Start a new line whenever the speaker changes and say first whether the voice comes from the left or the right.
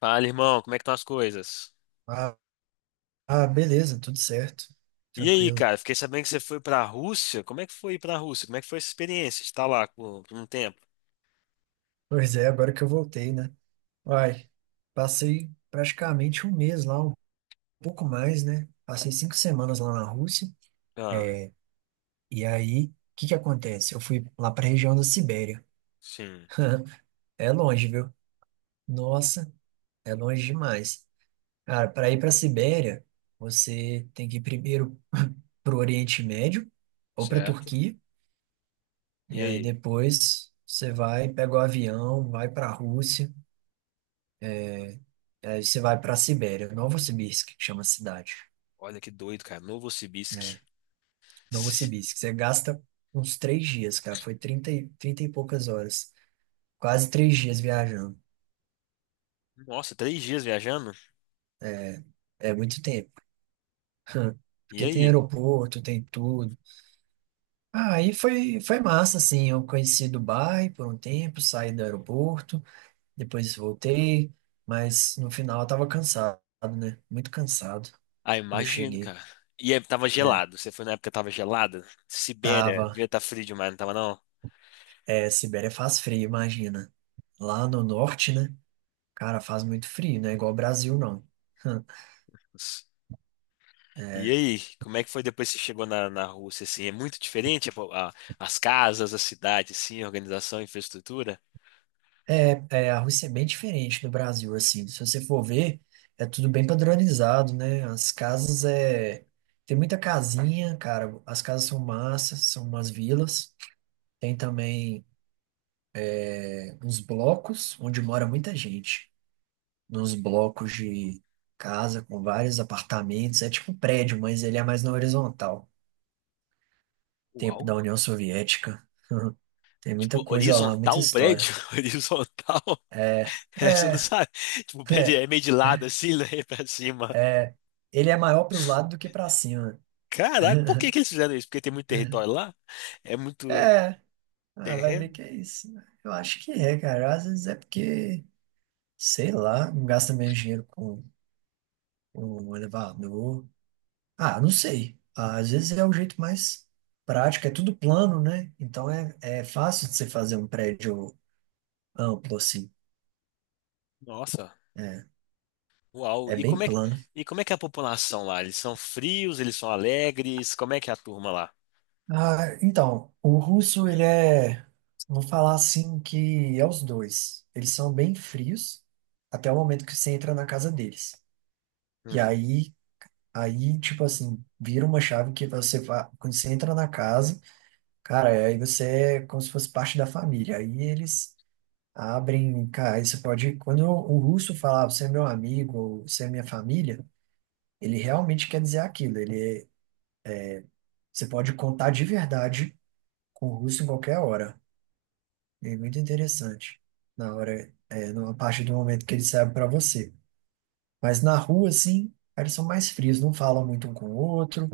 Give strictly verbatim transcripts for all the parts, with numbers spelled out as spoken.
left: Fala, irmão, como é que estão as coisas?
right: Ah, ah, beleza, tudo certo.
left: E aí,
right: Tranquilo.
left: cara, fiquei sabendo que você foi pra Rússia. Como é que foi ir pra Rússia? Como é que foi essa experiência de estar lá por por um tempo?
right: Pois é, agora que eu voltei, né? Uai, passei praticamente um mês lá, um pouco mais, né? Passei cinco semanas lá na Rússia.
left: Ah,
right: E aí, o que que acontece? Eu fui lá pra região da Sibéria.
left: sim,
right: É longe, viu? Nossa, é longe demais. Cara, para ir pra Sibéria, você tem que ir primeiro pro Oriente Médio ou pra
left: certo.
right: Turquia.
left: E
right: E aí
left: aí?
right: depois você vai, pega o avião, vai pra Rússia. Aí você vai para a Sibéria, Novosibirsk, que chama a cidade.
left: Olha que doido, cara. Novosibirsk.
right: Novosibirsk. Você gasta uns três dias, cara. Foi trinta, e, trinta e poucas horas. Quase três dias viajando.
left: Nossa, três dias viajando?
right: É é muito tempo.
left: E
right: Porque tem
left: aí?
right: aeroporto, tem tudo. Ah, aí foi, foi massa, assim. Eu conheci Dubai por um tempo, saí do aeroporto, depois voltei, mas no final eu tava cansado, né? Muito cansado
left: Ah,
right: quando eu
left: imagino,
right: cheguei.
left: cara. E aí, tava
right: É,
left: gelado. Você foi na época que tava gelada? Sibéria,
right: tava.
left: devia estar frio demais, não tava não?
right: É, Sibéria faz frio, imagina. Lá no norte, né? Cara, faz muito frio, não é igual ao Brasil, não.
left: E
right: É,
left: aí, como é que foi depois que você chegou na, na Rússia, assim? É muito diferente a- a- as casas, a cidade, assim, a organização, a infraestrutura?
right: é, é, a Rússia é bem diferente do Brasil, assim. Se você for ver, é tudo bem padronizado, né? As casas é. Tem muita casinha, cara. As casas são massas, são umas vilas. Tem também é, uns blocos onde mora muita gente. Nos blocos de casa com vários apartamentos. É tipo um prédio, mas ele é mais na horizontal. Tempo
left: Uau!
right: da União Soviética. Tem muita
left: Tipo,
right: coisa lá, muita
left: horizontal o
right: história.
left: prédio? Horizontal?
right: É,
left: Essa eu
right: é.
left: não sabe. Tipo, o prédio
right: É,
left: é meio de lado, assim, né? Pra cima.
right: é, ele é maior para os lados do que para cima.
left: Caraca, por que que eles fizeram isso? Porque tem muito território lá? É muito
right: É, ah, vai ver
left: terreno?
right: que é isso. Eu acho que é, cara. Às vezes é porque, sei lá, não gasta menos dinheiro com, com um elevador. Ah, não sei. Às vezes é o jeito mais prático, é tudo plano, né? Então é, é fácil de você fazer um prédio amplo assim.
left: Nossa,
right: É,
left: uau!
right: é
left: E como
right: bem
left: é que,
right: plano.
left: e como é que é a população lá? Eles são frios? Eles são alegres? Como é que é a turma lá?
right: Ah, então, o russo, ele é, vou falar assim, que é os dois. Eles são bem frios até o momento que você entra na casa deles. E
left: Uhum.
right: aí, aí, tipo assim, vira uma chave que você, fa- quando você entra na casa, cara, aí você é como se fosse parte da família. Aí eles abrem, cara, aí você pode, quando o russo falar, "Ah, você é meu amigo, ou você é minha família, ele realmente quer dizer aquilo. Ele, é- você pode contar de verdade com o russo em qualquer hora. É muito interessante. Na hora, é, na parte do momento que eles servem para você. Mas na rua, assim, eles são mais frios, não falam muito um com o outro,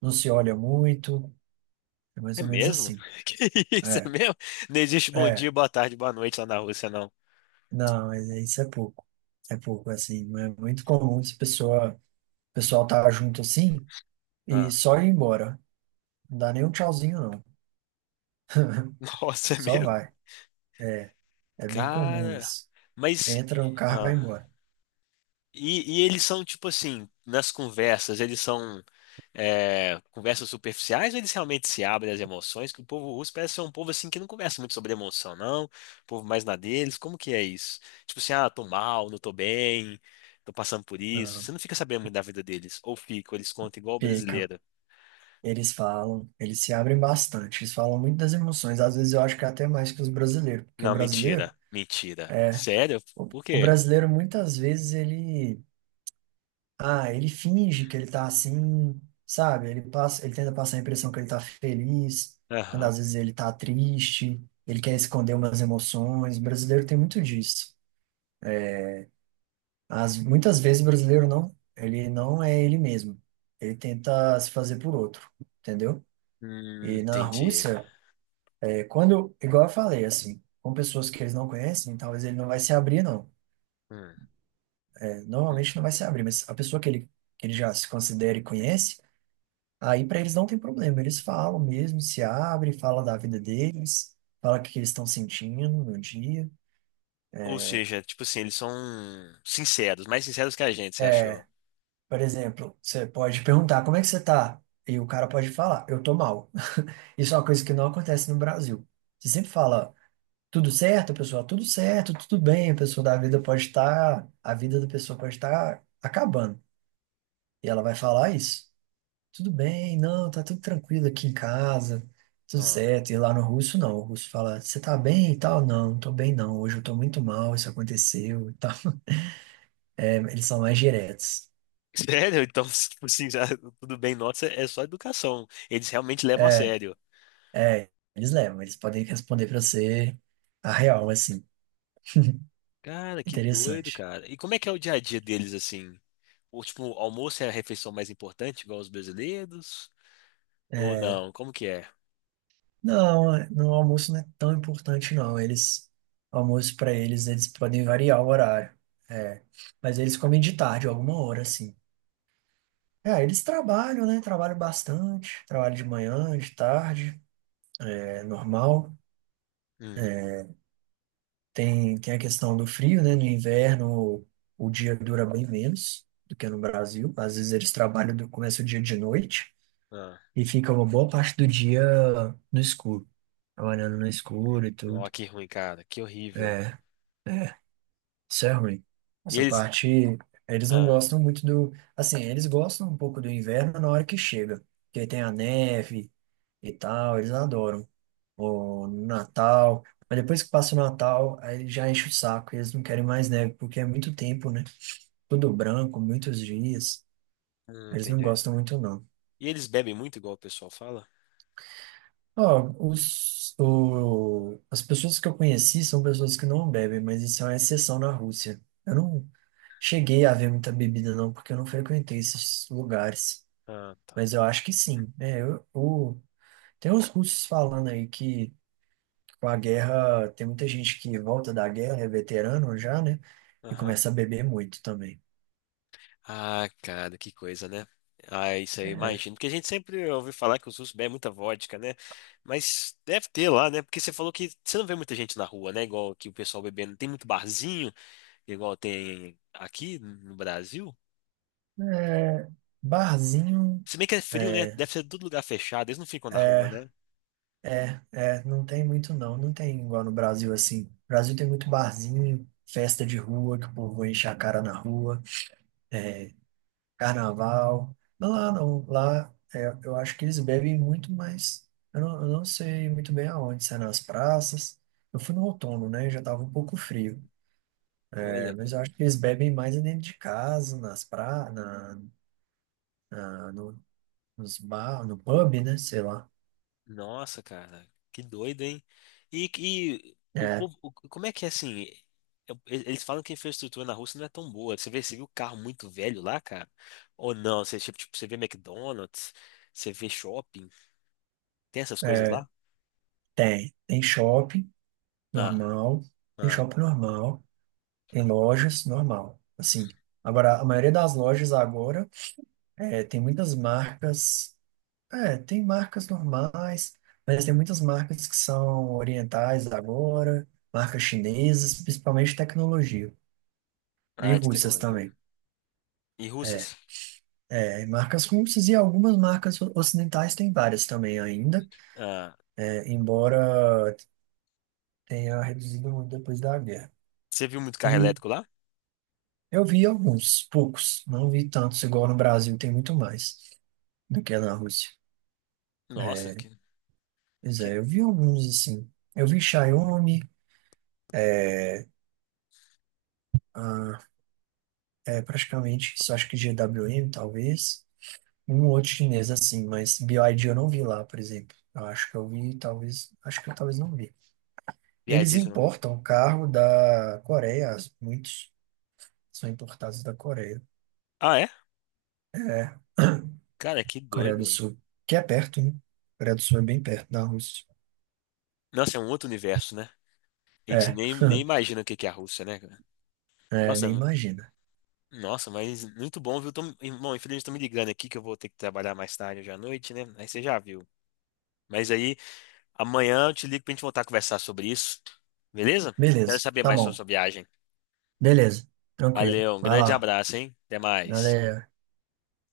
right: não se olham muito. É mais
left: É
right: ou menos
left: mesmo?
right: assim.
left: Que isso, é
right: É,
left: mesmo? Não existe bom
right: é.
left: dia, boa tarde, boa noite lá na Rússia, não.
right: Não, mas é- isso é pouco. É pouco, assim. Não é muito comum se pessoa, o pessoal tá junto assim e
left: Ah.
right: só ir embora. Não dá nem um tchauzinho, não.
left: Nossa, é
right: Só
left: mesmo?
right: vai. É bem comum
left: Cara,
right: isso.
left: mas.
right: Entra no carro e vai
left: Ah.
right: embora.
left: E, e eles são tipo assim, nas conversas, eles são. É, conversas superficiais ou eles realmente se abrem às emoções? Que o povo russo parece ser um povo assim que não conversa muito sobre emoção, não. O povo mais na deles. Como que é isso? Tipo assim, ah, tô mal, não tô bem, tô passando por isso.
right: Não,
left: Você não fica sabendo muito da vida deles. Ou fica, ou eles contam igual o
right: pica.
left: brasileiro.
right: Eles falam, eles se abrem bastante, eles falam muito das emoções. Às vezes eu acho que é até mais que os brasileiros, porque o
left: Não,
right: brasileiro
left: mentira, mentira.
right: é
left: Sério?
right: o,
left: Por
right: o
left: quê?
right: brasileiro muitas vezes ele ah, ele finge que ele tá assim, sabe? Ele passa, ele tenta passar a impressão que ele tá feliz, quando
left: Aham.
right: às vezes ele tá triste, ele quer esconder umas emoções. O brasileiro tem muito disso. As, muitas vezes o brasileiro não, ele não é ele mesmo. Ele tenta se fazer por outro, entendeu?
left: Hum,
right: E na
left: entendi.
right: Rússia, quando, igual eu falei, assim, com pessoas que eles não conhecem, talvez ele não vai se abrir, não.
left: Hum.
right: É, normalmente não vai se abrir, mas a pessoa que ele, que ele já se considera e conhece, aí para eles não tem problema. Eles falam mesmo, se abrem, fala da vida deles, fala o que que eles estão sentindo no dia.
left: Ou seja, tipo assim, eles são sinceros, mais sinceros que a gente, você
right: É,
left: achou?
right: por exemplo, você pode perguntar como é que você tá? E o cara pode falar, eu tô mal. Isso é uma coisa que não acontece no Brasil. Você sempre fala, tudo certo, pessoal, tudo certo, tudo bem, a pessoa da vida pode estar, a vida da pessoa pode estar acabando. E ela vai falar "Ah, isso. Tudo bem, não, tá tudo tranquilo aqui em casa, tudo
left: Ah.
right: certo. E lá no russo, não. O russo fala, você tá bem e tal? Não, não tô bem não. Hoje eu tô muito mal, isso aconteceu e tal. É, eles são mais diretos.
left: Sério? Então, tipo assim, já- tudo bem, nossa, é só educação. Eles realmente levam a
right: É,
left: sério.
right: é, eles levam, eles podem responder pra você a real, assim.
left: Cara, que doido,
right: Interessante.
left: cara. E como é que é o dia a dia deles, assim? Ou, tipo, o almoço é a refeição mais importante, igual os brasileiros? Ou
right: É,
left: não? Como que é?
right: não, no almoço não é tão importante, não. Eles, almoço pra eles, eles podem variar o horário. É, mas eles comem de tarde, alguma hora, assim. É, eles trabalham, né? Trabalham bastante, trabalham de manhã, de tarde, é normal.
left: Hum,
right: Tem, tem a questão do frio, né? No inverno, o, o dia dura bem menos do que no Brasil. Às vezes eles trabalham, do, começa o dia de noite
left: ah,
right: e fica uma boa parte do dia no escuro, trabalhando no escuro e
left: ó,
right: tudo.
left: que ruim, cara. Que horrível.
right: É, é, isso é ruim.
left: E
right: Essa
left: eles...
right: parte, eles não
left: Ah,
right: gostam muito do. Assim, eles gostam um pouco do inverno na hora que chega, porque aí tem a neve e tal, eles adoram, ou no Natal. Mas depois que passa o Natal, aí já enche o saco e eles não querem mais neve, porque é muito tempo, né? Tudo branco, muitos dias.
left: hum,
right: Eles não
left: entendi.
right: gostam muito, não.
left: E eles bebem muito, igual o pessoal fala?
right: Ó, os, o, as pessoas que eu conheci são pessoas que não bebem, mas isso é uma exceção na Rússia. Eu não cheguei a ver muita bebida, não, porque eu não frequentei esses lugares.
left: Ah, tá.
right: Mas eu acho que sim, né. Eu, o- tem uns russos falando aí que, com a guerra, tem muita gente que volta da guerra, é veterano já, né? E
left: Aham.
right: começa a beber muito também.
left: Ah, cara, que coisa, né? Ah, isso aí eu
right: É,
left: imagino. Porque a gente sempre ouve falar que os russos bebem muita vodka, né? Mas deve ter lá, né? Porque você falou que você não vê muita gente na rua, né? Igual que o pessoal bebendo. Tem muito barzinho, igual tem aqui no Brasil.
right: é, barzinho,
left: Se bem que é frio, né?
right: é,
left: Deve ser todo lugar fechado. Eles não ficam na rua,
right: é,
left: né?
right: é, é, não tem muito não. Não tem igual no Brasil assim. No Brasil tem muito barzinho, festa de rua, que o povo enche a cara na rua, é, carnaval. Mas lá não, lá é, eu acho que eles bebem muito mais. Eu não, eu não sei muito bem aonde, se é nas praças. Eu fui no outono, né? Já tava um pouco frio. É,
left: Olha,
right: mas
left: cara.
right: eu acho que eles bebem mais é dentro de casa, nas pra, na, na- no, nos bar, no pub, né? Sei lá.
left: Nossa, cara, que doido, hein? E, e o,
right: É,
left: povo- o- como é que é assim? eu- e- Eles falam que a infraestrutura na Rússia não é tão boa. Você vê, você viu carro muito velho lá, cara? Ou não? Você, tipo, tipo, você vê McDonald's, você vê shopping, tem essas coisas
right: é,
left: lá?
right: tem. Tem shopping
left: Ah,
right: normal, tem
left: ah,
right: shopping normal, tem lojas normal. Assim, agora, a maioria das lojas agora é, tem muitas marcas. É, tem marcas normais, mas tem muitas marcas que são orientais agora, marcas chinesas, principalmente tecnologia, e
left: ah, de
right: russas
left: tecnologia.
right: também.
left: E
right: É,
left: russas?
right: é, marcas russas e algumas marcas o- ocidentais têm várias também ainda,
left: Ah,
right: é, embora tenha reduzido muito depois da guerra.
left: você viu muito carro
right: E
left: elétrico lá?
right: eu vi alguns, poucos, não vi tantos, igual no Brasil tem muito mais do que na Rússia.
left: Nossa,
right: É,
left: que,
right: pois
left: que
right: é, eu vi alguns assim. Eu vi Xiaomi, é, ah, é, praticamente, só acho que G W M, talvez. Um outro chinês assim, mas B Y D eu não vi lá, por exemplo. Eu acho que eu vi, talvez, acho que eu talvez não vi. Eles
left: viadíssimo, viu?
right: importam carro da Coreia, muitos são importados da Coreia.
left: Ah, é?
right: É,
left: Cara, que
right: Coreia do
left: doido.
right: Sul, que é perto, né? Coreia do Sul é bem perto da Rússia.
left: Nossa, é um outro universo, né? A gente
right: É,
left: nem, nem imagina o que que é a Rússia, né, cara?
right: é,
left: Nossa,
right: nem imagina.
left: Nossa, mas muito bom, viu? Tô- Bom, infelizmente estão me ligando aqui que eu vou ter que trabalhar mais tarde hoje à noite, né? Aí você já viu. Mas aí amanhã eu te ligo pra gente voltar a conversar sobre isso, beleza? Quero
right: Beleza,
left: saber
right: tá
left: mais sobre
right: bom.
left: sua viagem.
right: Beleza, tranquilo.
left: Valeu, um
right: Vai
left: grande
right: lá.
left: abraço, hein? Até mais.
right: Valeu.